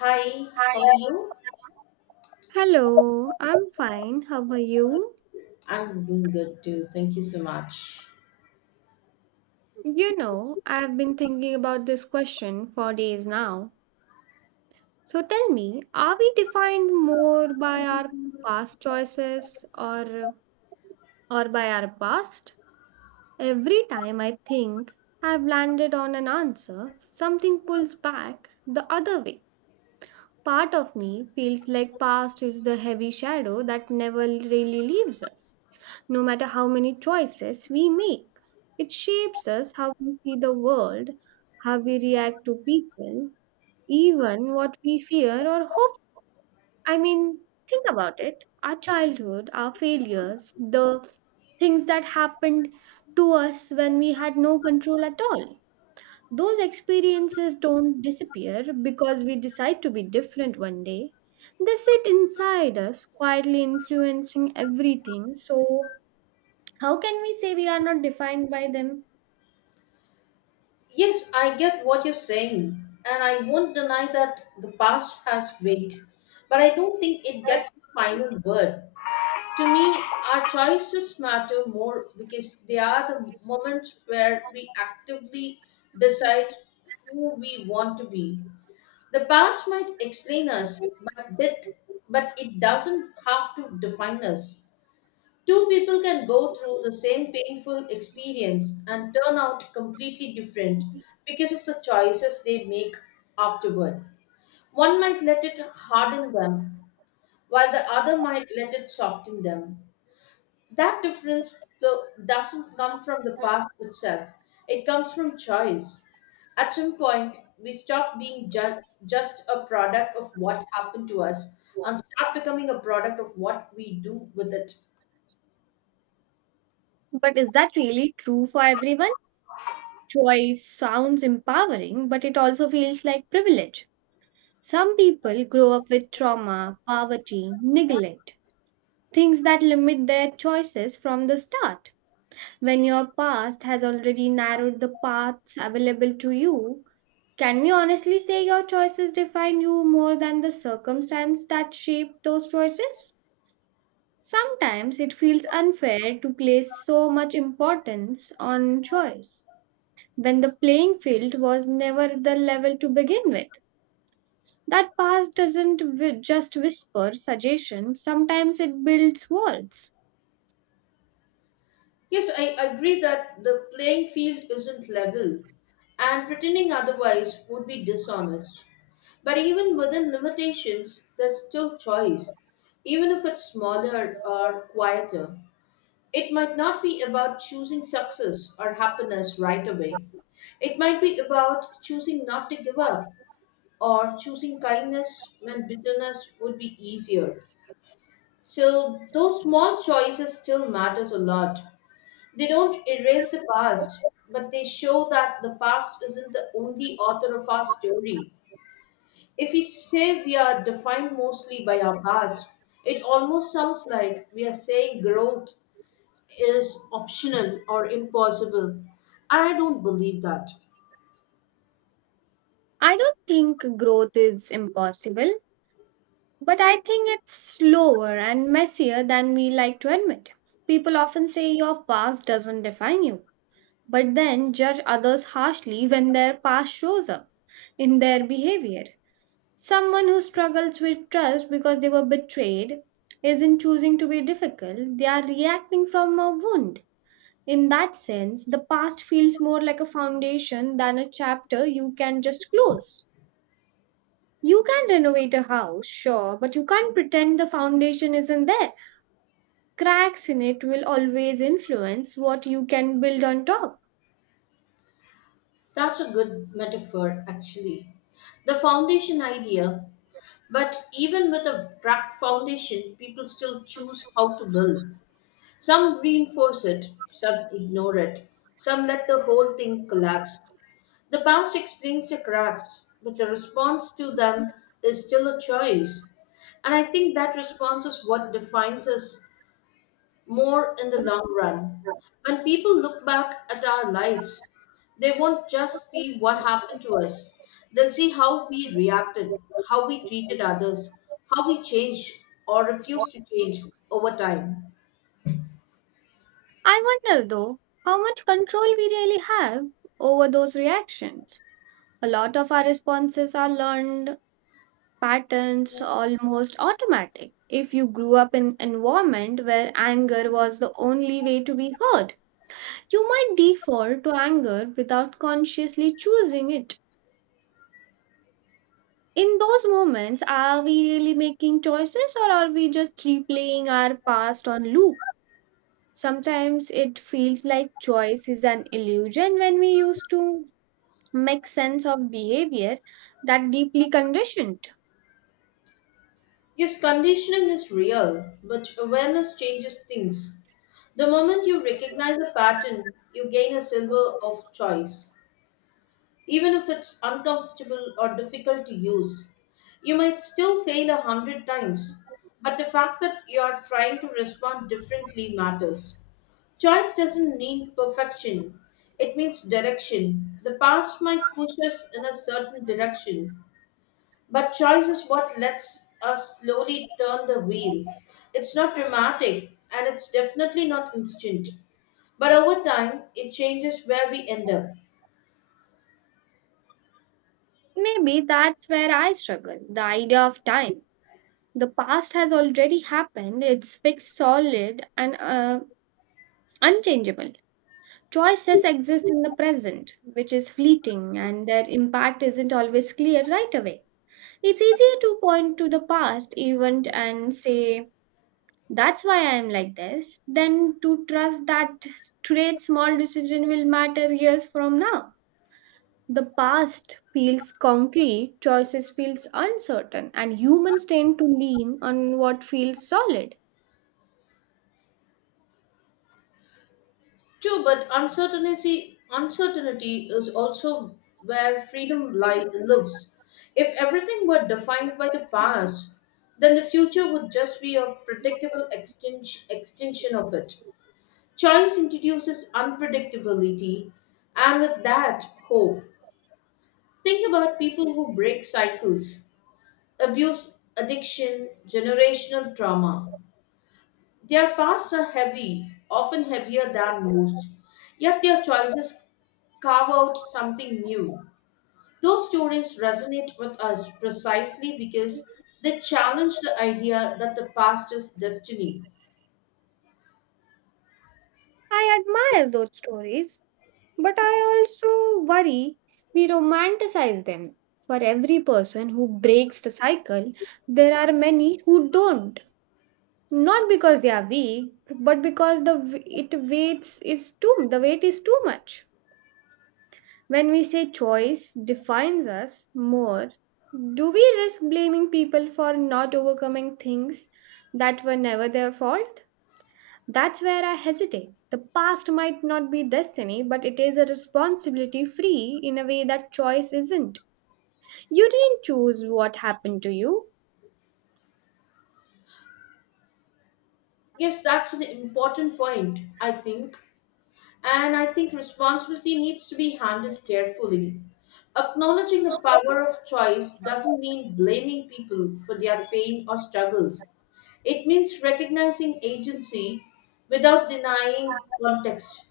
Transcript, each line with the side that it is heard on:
left: Hi, how are you?
right: Hello, I'm fine. How are you?
left: I'm doing good too. Thank you so much.
right: You know, I've been thinking about this question for days now. So tell me, are we defined more by our past choices or by our past? Every time I think I've landed on an answer, something pulls back the other way. Part of me feels like past is the heavy shadow that never really leaves us. No matter how many choices we make, it shapes us how we see the world, how we react to people, even what we fear or hope. I mean, think about it. Our childhood, our failures, the things that happened to us when we had no control at all. Those experiences don't disappear because we decide to be different one day. They sit inside us, quietly influencing everything. So, how can we say we are not defined by them?
left: Yes, I get what you're saying, and I won't deny that the past has weight, but I don't think it gets the final word. To me, our choices matter more because they are the moments where we actively decide who we want to be. The past might explain us, but it, but it doesn't have to define us. Two people can go through the same painful experience and turn out completely different because of the choices they make afterward. One might let it harden them, while the other might let it soften them. That difference, though, doesn't come from the past itself, it comes from choice. At some point, we stop being just a product of what happened to us and start becoming a product of what we do with it.
right: But is that really true for everyone? Choice sounds empowering, but it also feels like privilege. Some people grow up with trauma, poverty, neglect, things that limit their choices from the start. When your past has already narrowed the paths available to you, can we honestly say your choices define you more than the circumstance that shaped those choices? Sometimes it feels unfair to place so much importance on choice when the playing field was never the level to begin with. That past doesn't just whisper suggestions, sometimes it builds walls.
left: Yes, I agree that the playing field isn't level, and pretending otherwise would be dishonest. But even within limitations, there's still choice, even if it's smaller or quieter. It might not be about choosing success or happiness right away. It might be about choosing not to give up or choosing kindness when bitterness would be easier. So those small choices still matters a lot. They don't erase the past, but they show that the past isn't the only author of our story. If we say we are defined mostly by our past, it almost sounds like we are saying growth is optional or impossible. And I don't believe that.
right: I don't think growth is impossible. But I think it's slower and messier than we like to admit. People often say your past doesn't define you, but then judge others harshly when their past shows up in their behavior. Someone who struggles with trust because they were betrayed isn't choosing to be difficult, they are reacting from a wound. In that sense, the past feels more like a foundation than a chapter you can just close. You can renovate a house, sure, but you can't pretend the foundation isn't there. Cracks in it will always influence what you can build on top.
left: That's a good metaphor, actually. The foundation idea, but even with a cracked foundation, people still choose how to build. Some reinforce it, some ignore it, some let the whole thing collapse. The past explains the cracks, but the response to them is still a choice. And I think that response is what defines us more in the long run. When people look back at our lives, they won't just see what happened to us, they'll see how we reacted, how we treated others, how we changed or refused to change over time.
right: I wonder though, how much control we really have over those reactions. A lot of our responses are learned patterns, almost automatic. If you grew up in an environment where anger was the only way to be heard, you might default to anger without consciously choosing it. In those moments, are we really making choices or are we just replaying our past on loop? Sometimes it feels like choice is an illusion when we used to make sense of behavior that deeply conditioned.
left: Yes, conditioning is real, but awareness changes things. The moment you recognize a pattern, you gain a silver of choice. Even if it's uncomfortable or difficult to use, you might still fail a hundred times, but the fact that you are trying to respond differently matters. Choice doesn't mean perfection, it means direction. The past might push us in a certain direction, but choice is what lets us slowly turn the wheel. It's not dramatic and it's definitely not instant. But over time, it changes where we end up.
right: Maybe that's where I struggle the idea of time. The past has already happened, it's fixed, solid, and unchangeable. Choices exist in the present, which is fleeting, and their impact isn't always clear right away. It's easier to point to the past event and say, that's why I am like this, than to trust that today's small decision will matter years from now. The past feels concrete, choices feels uncertain, and humans tend to lean on what feels solid.
left: True, but uncertainty is also where freedom lives. If everything were defined by the past, then the future would just be a predictable extension of it. Choice introduces unpredictability, and with that, hope. Think about people who break cycles, abuse, addiction, generational trauma. Their pasts are heavy, often heavier than most, yet their choices carve out something new. Those stories resonate with us precisely because they challenge the idea that the past is destiny.
right: I admire those stories, but I also worry we romanticize them. For every person who breaks the cycle, there are many who don't. Not because they are weak but because the weight is too much. When we say choice defines us more, do we risk blaming people for not overcoming things that were never their fault? That's where I hesitate. The past might not be destiny but it is a responsibility free in a way that choice isn't. You didn't choose what happened to you.
left: Yes, that's an important point, I think. And I think responsibility needs to be handled carefully. Acknowledging the power of choice doesn't mean blaming people for their pain or struggles. It means recognizing agency without denying context.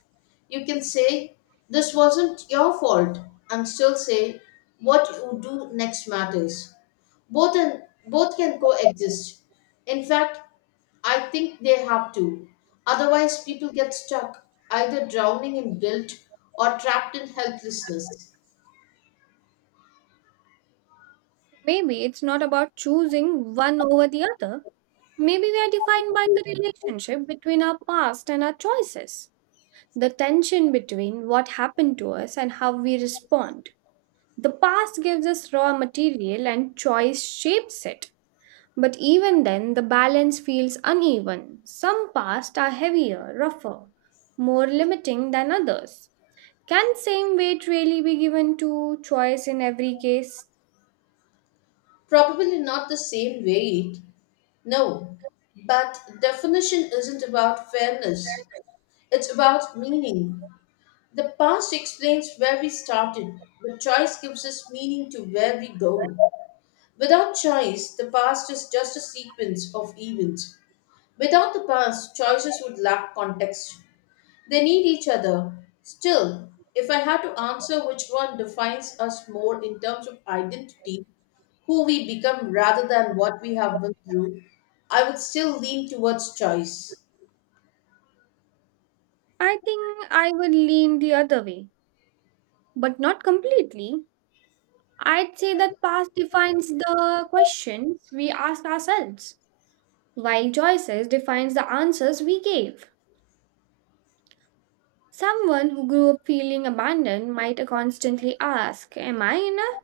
left: You can say, "This wasn't your fault," and still say, "What you do next matters." Both, and both can coexist. In fact, I think they have to. Otherwise, people get stuck, either drowning in guilt or trapped in helplessness.
right: Maybe it's not about choosing one over the other. Maybe we are defined by the relationship between our past and our choices, the tension between what happened to us and how we respond. The past gives us raw material and choice shapes it. But even then, the balance feels uneven. Some past are heavier, rougher, more limiting than others. Can same weight really be given to choice in every case?
left: Probably not the same weight, no. But definition isn't about fairness, it's about meaning. The past explains where we started, but choice gives us meaning to where we go. Without choice, the past is just a sequence of events. Without the past, choices would lack context. They need each other. Still, if I had to answer which one defines us more in terms of identity, who we become rather than what we have been through, I would still lean towards choice.
right: I think I would lean the other way, but not completely. I'd say that past defines the questions we ask ourselves, while choices defines the answers we gave. Someone who grew up feeling abandoned might constantly ask, "Am I enough?"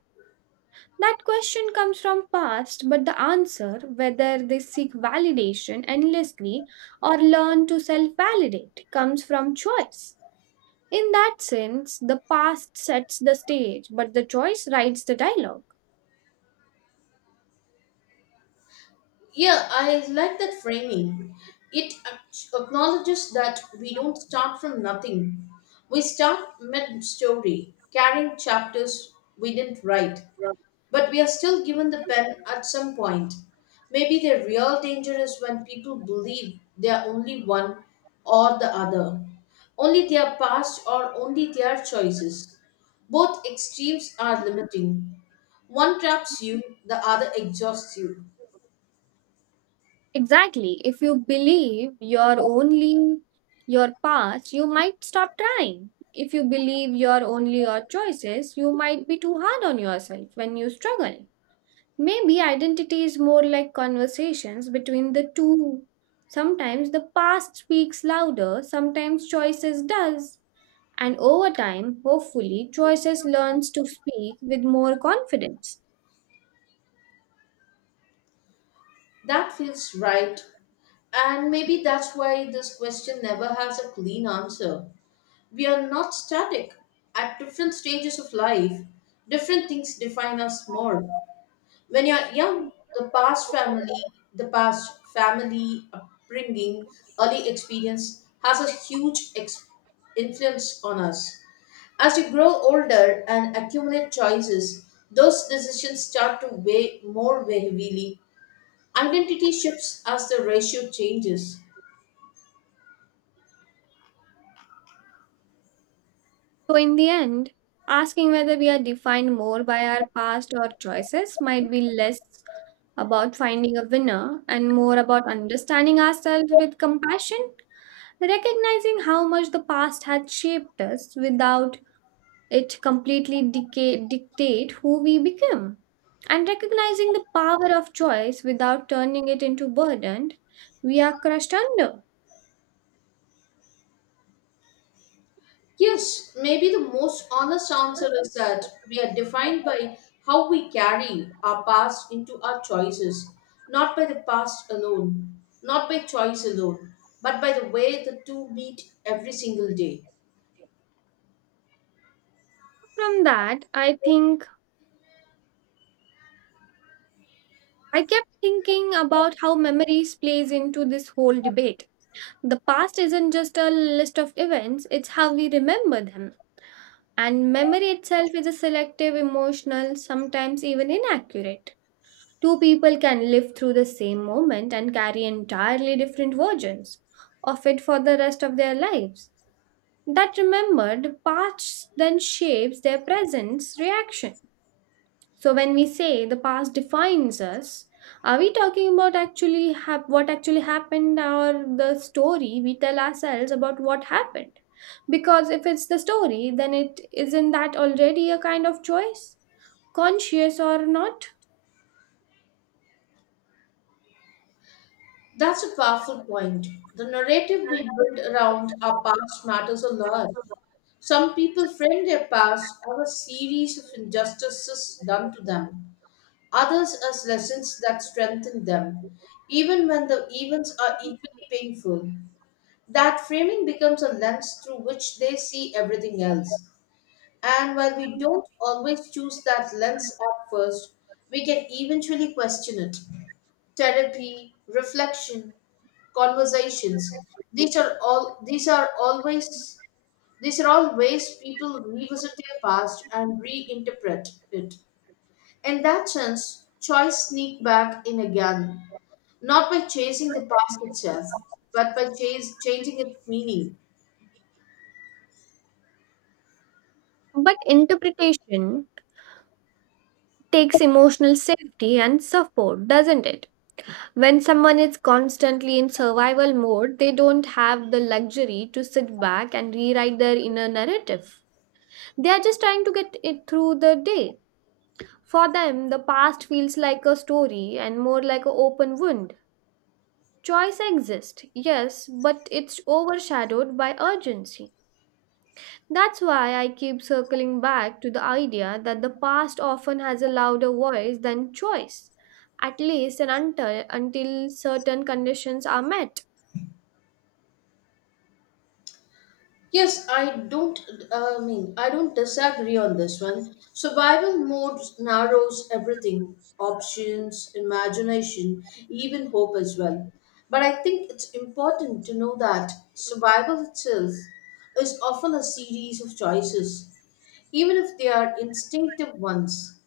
right: That question comes from past, but the answer, whether they seek validation endlessly or learn to self validate, comes from choice. In that sense, the past sets the stage, but the choice writes the dialogue.
left: Yeah, I like that framing. It acknowledges that we don't start from nothing. We start mid story, carrying chapters we didn't write, but we are still given the pen at some point. Maybe the real danger is when people believe they are only one or the other, only their past or only their choices. Both extremes are limiting. One traps you, the other exhausts you.
right: Exactly. If you believe you're only your past, you might stop trying. If you believe you're only your choices, you might be too hard on yourself when you struggle. Maybe identity is more like conversations between the two. Sometimes the past speaks louder, sometimes choices does. And over time, hopefully, choices learns to speak with more confidence.
left: That feels right, and maybe that's why this question never has a clean answer. We are not static. At different stages of life, different things define us more. When you're young, the past family upbringing, early experience has a influence on us. As you grow older and accumulate choices, those decisions start to weigh more heavily. Identity shifts as the ratio changes.
right: So in the end, asking whether we are defined more by our past or choices might be less about finding a winner and more about understanding ourselves with compassion, recognizing how much the past had shaped us without it completely decay, dictate who we become. And recognizing the power of choice without turning it into burden we are crushed under.
left: Yes, maybe the most honest answer is that we are defined by how we carry our past into our choices, not by the past alone, not by choice alone, but by the way the two meet every single day.
right: From that, I think I kept thinking about how memories plays into this whole debate. The past isn't just a list of events, it's how we remember them. And memory itself is a selective, emotional, sometimes even inaccurate. Two people can live through the same moment and carry entirely different versions of it for the rest of their lives. That remembered past then shapes their present reaction. So when we say the past defines us, are we talking about actually what actually happened or the story we tell ourselves about what happened? Because if it's the story, then it isn't that already a kind of choice, conscious or not?
left: That's a powerful point. The narrative we build around our past matters a lot. Some people frame their past as a series of injustices done to them, others as lessons that strengthen them, even when the events are equally painful. That framing becomes a lens through which they see everything else. And while we don't always choose that lens at first, we can eventually question it. Therapy, reflection, conversations, these are all these are always these are all ways people revisit their past and reinterpret it. In that sense, choice sneak back in again, not by chasing the past itself, but by changing its meaning.
right: But interpretation takes emotional safety and support, doesn't it? When someone is constantly in survival mode, they don't have the luxury to sit back and rewrite their inner narrative. They are just trying to get it through the day. For them, the past feels like a story and more like an open wound. Choice exists, yes, but it's overshadowed by urgency. That's why I keep circling back to the idea that the past often has a louder voice than choice, at least and until certain conditions are met.
left: Yes, I don't. I mean, I don't disagree on this one. Survival mode narrows everything: options, imagination, even hope as well. But I think it's important to know that survival itself is often a series of choices even if they are instinctive ones.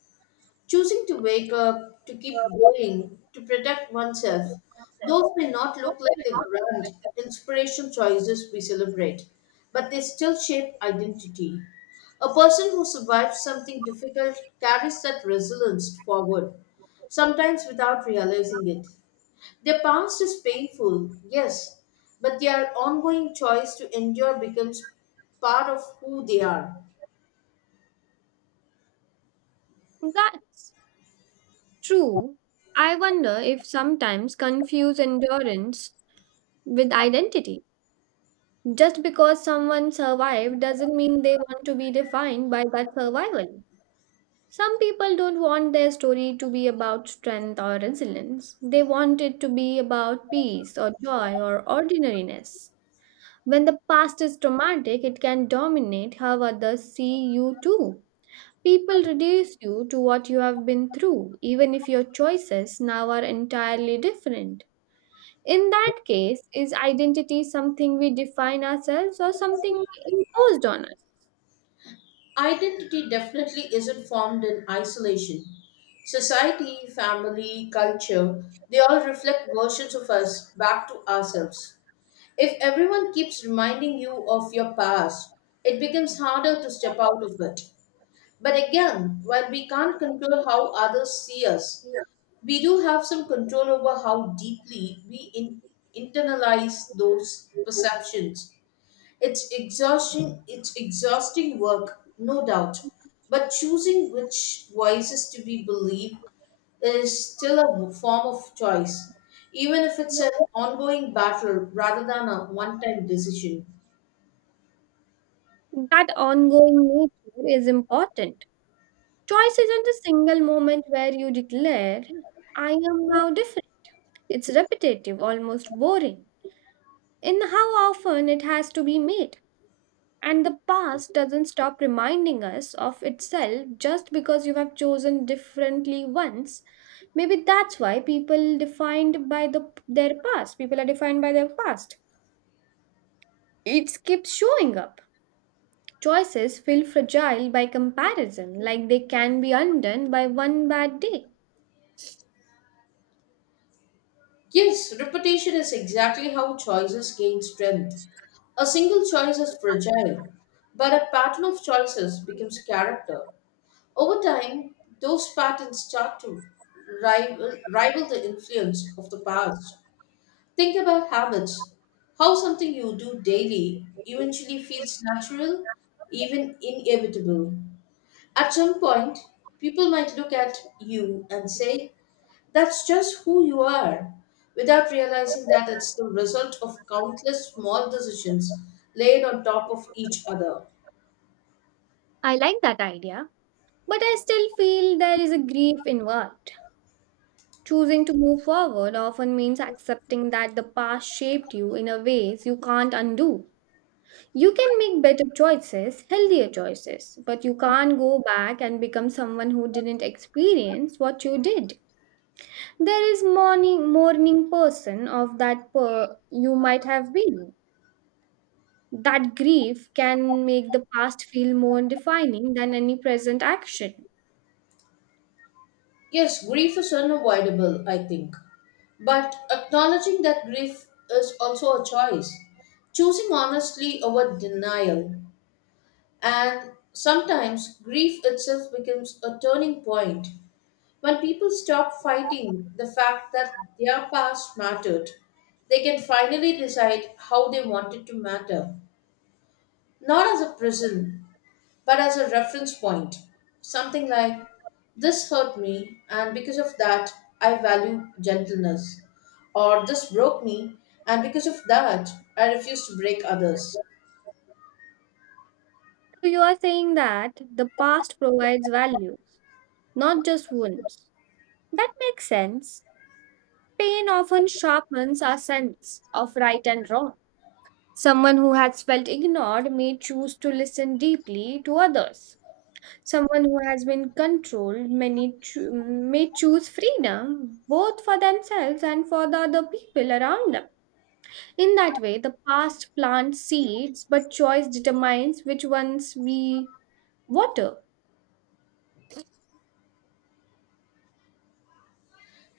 left: Choosing to wake up, to keep going, to protect oneself. Those may not look like the grand inspiration choices we celebrate, but they still shape identity. A person who survives something difficult carries that resilience forward, sometimes without realizing it. Their past is painful, yes, but their ongoing choice to endure becomes part of who they are.
right: That's true. I wonder if sometimes confuse endurance with identity. Just because someone survived doesn't mean they want to be defined by that survival. Some people don't want their story to be about strength or resilience. They want it to be about peace or joy or ordinariness. When the past is traumatic, it can dominate how others see you too. People reduce you to what you have been through, even if your choices now are entirely different. In that case, is identity something we define ourselves or something we imposed on us?
left: Identity definitely isn't formed in isolation. Society, family, culture, they all reflect versions of us back to ourselves. If everyone keeps reminding you of your past, it becomes harder to step out of it. But again, while we can't control how others see us, we do have some control over how deeply we internalize those perceptions. It's exhausting. It's exhausting work, no doubt. But choosing which voices to be believed is still a form of choice, even if it's an ongoing battle rather than a one-time decision.
right: That ongoing nature is important. Choice isn't a single moment where you declare, "I am now different." It's repetitive, almost boring, in how often it has to be made. And the past doesn't stop reminding us of itself just because you have chosen differently once. Maybe that's why people defined by the their past. People are defined by their past. It keeps showing up. Choices feel fragile by comparison, like they can be undone by one bad day.
left: Yes, reputation is exactly how choices gain strength. A single choice is fragile, but a pattern of choices becomes character. Over time, those patterns start to rival the influence of the past. Think about habits. How something you do daily eventually feels natural, even inevitable. At some point, people might look at you and say, "That's just who you are," without realizing that it's the result of countless small decisions laid on top of each other.
right: I like that idea, but I still feel there is a grief involved. Choosing to move forward often means accepting that the past shaped you in a ways you can't undo. You can make better choices, healthier choices, but you can't go back and become someone who didn't experience what you did. There is morning person of that per you might have been. That grief can make the past feel more defining than any present action.
left: Yes, grief is unavoidable, I think. But acknowledging that grief is also a choice. Choosing honestly over denial. And sometimes grief itself becomes a turning point when people stop fighting the fact that their past mattered. They can finally decide how they want it to matter, not as a prison, but as a reference point. Something like, "This hurt me, and because of that, I value gentleness." Or, "This broke me, and because of that, I refuse to break others."
right: So you are saying that the past provides values, not just wounds. That makes sense. Pain often sharpens our sense of right and wrong. Someone who has felt ignored may choose to listen deeply to others. Someone who has been controlled many may choose freedom both for themselves and for the other people around them. In that way, the past plants seeds, but choice determines which ones we water.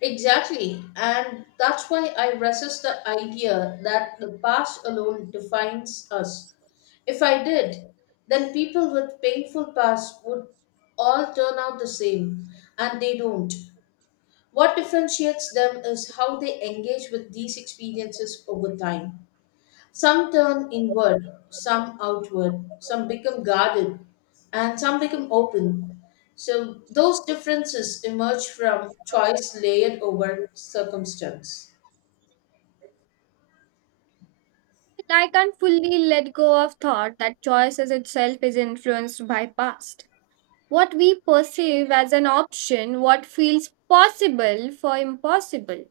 left: Exactly. And that's why I resist the idea that the past alone defines us. If I did, then people with painful pasts would all turn out the same, and they don't. What differentiates them is how they engage with these experiences over time. Some turn inward, some outward, some become guarded, and some become open. So those differences emerge from choice layered over circumstance.
right: I can't fully let go of thought that choice as itself is influenced by past. What we perceive as an option, what feels possible for impossible,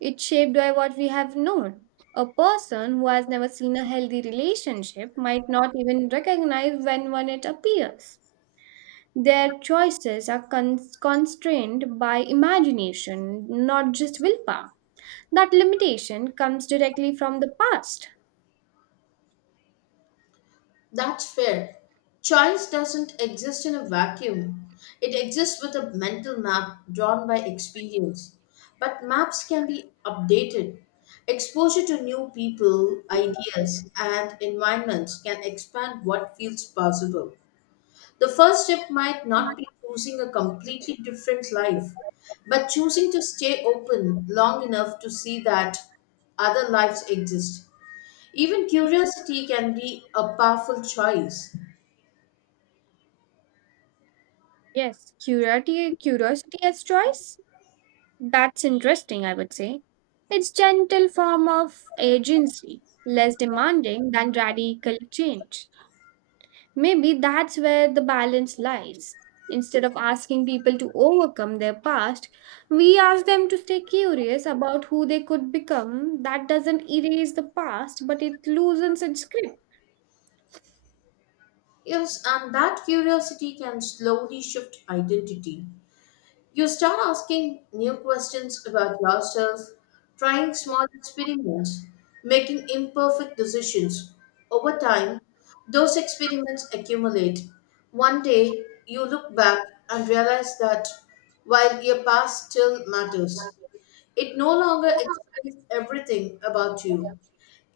right: it's shaped by what we have known. A person who has never seen a healthy relationship might not even recognize when one it appears. Their choices are constrained by imagination, not just willpower. That limitation comes directly from the past.
left: That's fair. Choice doesn't exist in a vacuum. It exists with a mental map drawn by experience. But maps can be updated. Exposure to new people, ideas, and environments can expand what feels possible. The first step might not be choosing a completely different life, but choosing to stay open long enough to see that other lives exist. Even curiosity can be a powerful choice.
right: Yes, curiosity as choice. That's interesting, I would say. It's gentle form of agency, less demanding than radical change. Maybe that's where the balance lies. Instead of asking people to overcome their past, we ask them to stay curious about who they could become. That doesn't erase the past, but it loosens its grip.
left: Yes, and that curiosity can slowly shift identity. You start asking new questions about yourself, trying small experiments, making imperfect decisions. Over time, those experiments accumulate. One day, you look back and realize that while your past still matters, it no longer explains everything about you.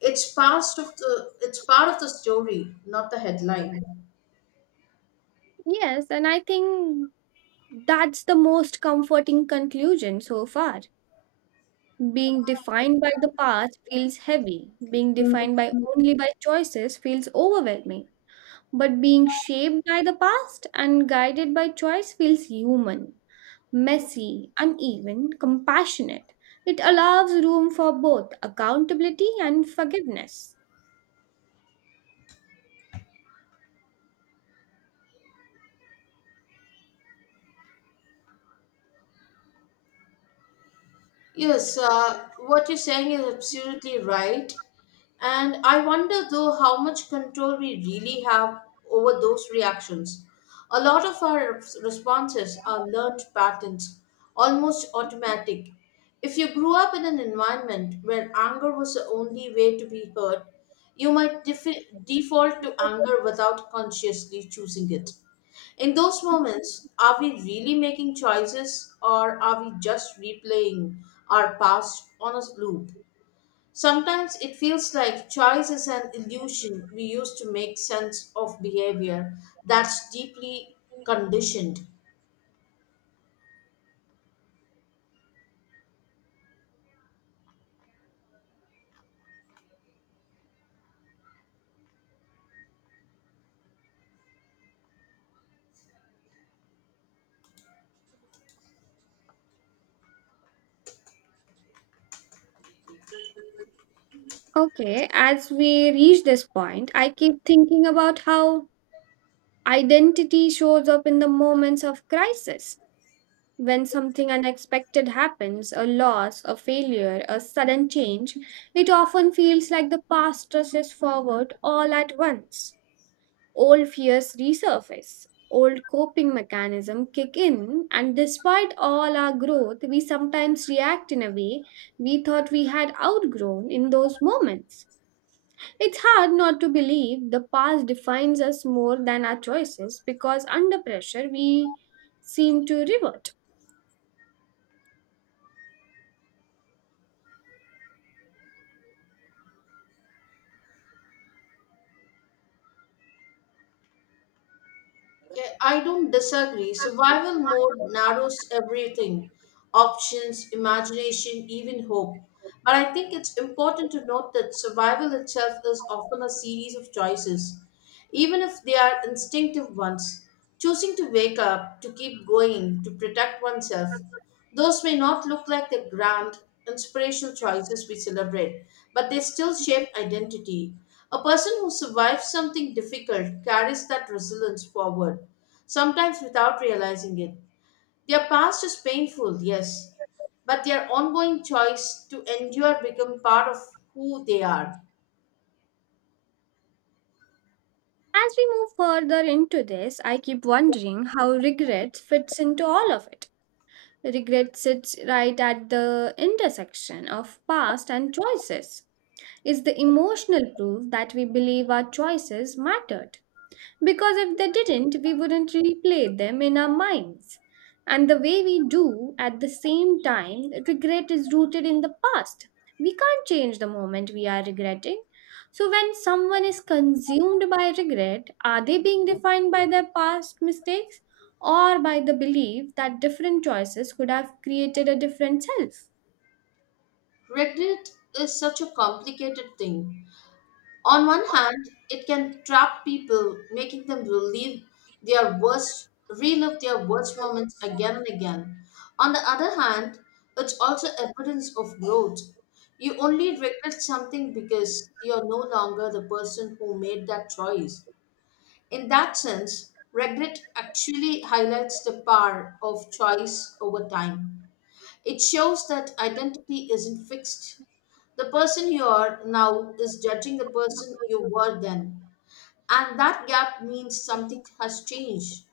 left: It's part of the story, not the headline.
right: Yes, and I think that's the most comforting conclusion so far. Being defined by the past feels heavy. Being defined by only by choices feels overwhelming. But being shaped by the past and guided by choice feels human. Messy, uneven, compassionate. It allows room for both accountability and forgiveness.
left: Yes, what you're saying is absolutely right. And I wonder, though, how much control we really have over those reactions. A lot of our responses are learned patterns, almost automatic. If you grew up in an environment where anger was the only way to be heard, you might default to anger without consciously choosing it. In those moments, are we really making choices or are we just replaying our past on a loop? Sometimes it feels like choice is an illusion we use to make sense of behavior that's deeply conditioned.
right: Okay, as we reach this point, I keep thinking about how identity shows up in the moments of crisis. When something unexpected happens, a loss, a failure, a sudden change, it often feels like the past rushes forward all at once. Old fears resurface, old coping mechanism kick in, and despite all our growth, we sometimes react in a way we thought we had outgrown in those moments. It's hard not to believe the past defines us more than our choices because under pressure we seem to revert.
left: Yeah, I don't disagree. Survival mode narrows everything: options, imagination, even hope. But I think it's important to note that survival itself is often a series of choices, even if they are instinctive ones. Choosing to wake up, to keep going, to protect oneself. Those may not look like the grand, inspirational choices we celebrate, but they still shape identity. A person who survives something difficult carries that resilience forward, sometimes without realizing it. Their past is painful, yes, but their ongoing choice to endure become part of who they are.
right: As we move further into this, I keep wondering how regret fits into all of it. Regret sits right at the intersection of past and choices is the emotional proof that we believe our choices mattered. Because if they didn't, we wouldn't replay them in our minds. And the way we do, at the same time, regret is rooted in the past. We can't change the moment we are regretting. So, when someone is consumed by regret, are they being defined by their past mistakes or by the belief that different choices could have created a different self?
left: Regret is such a complicated thing. On one hand, it can trap people, making them relive their worst moments again and again. On the other hand, it's also evidence of growth. You only regret something because you're no longer the person who made that choice. In that sense, regret actually highlights the power of choice over time. It shows that identity isn't fixed. The person you are now is judging the person you were then. And that gap means something has changed.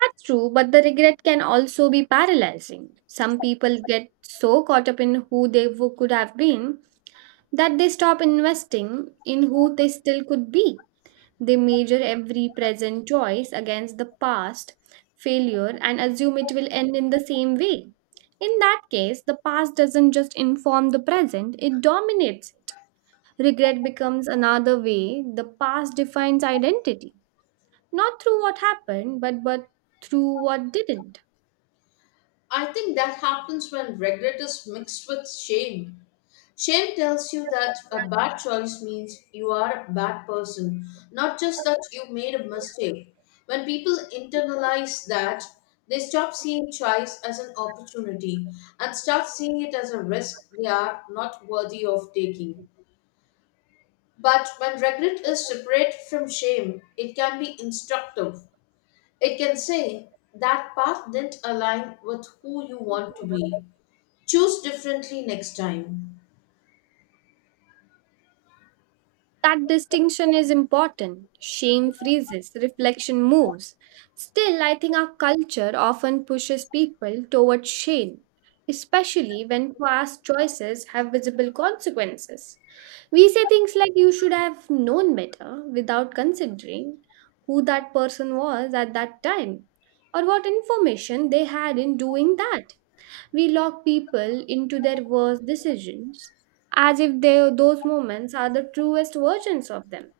right: That's true, but the regret can also be paralyzing. Some people get so caught up in who they could have been that they stop investing in who they still could be. They measure every present choice against the past failure and assume it will end in the same way. In that case, the past doesn't just inform the present, it dominates it. Regret becomes another way the past defines identity, not through what happened, but through what didn't.
left: I think that happens when regret is mixed with shame. Shame tells you that a bad choice means you are a bad person, not just that you made a mistake. When people internalize that, they stop seeing choice as an opportunity and start seeing it as a risk they are not worthy of taking. But when regret is separate from shame, it can be instructive. It can say that path didn't align with who you want to be. Choose differently next time.
right: That distinction is important. Shame freezes, reflection moves. Still, I think our culture often pushes people towards shame, especially when past choices have visible consequences. We say things like, "You should have known better," without considering who that person was at that time or what information they had in doing that. We lock people into their worst decisions as if they, those moments are the truest versions of them.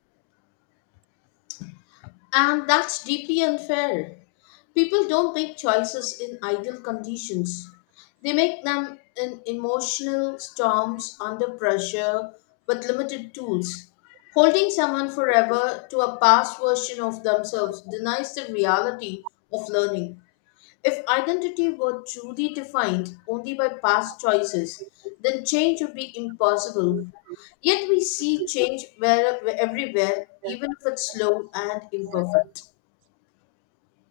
left: And that's deeply unfair. People don't make choices in ideal conditions. They make them in emotional storms under pressure with limited tools. Holding someone forever to a past version of themselves denies the reality of learning. If identity were truly defined only by past choices, then change would be impossible. Yet we see change everywhere, even if it's slow and imperfect.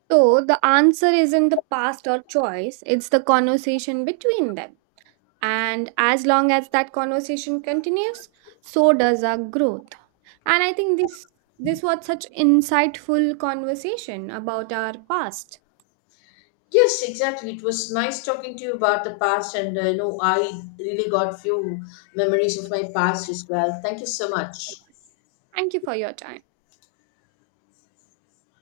right: So the answer isn't the past or choice, it's the conversation between them. And as long as that conversation continues, so does our growth. And I think this was such insightful conversation about our past.
left: Yes, exactly. It was nice talking to you about the past, and I really got few memories of my past as well. Thank you so much.
right: Thank you for your time.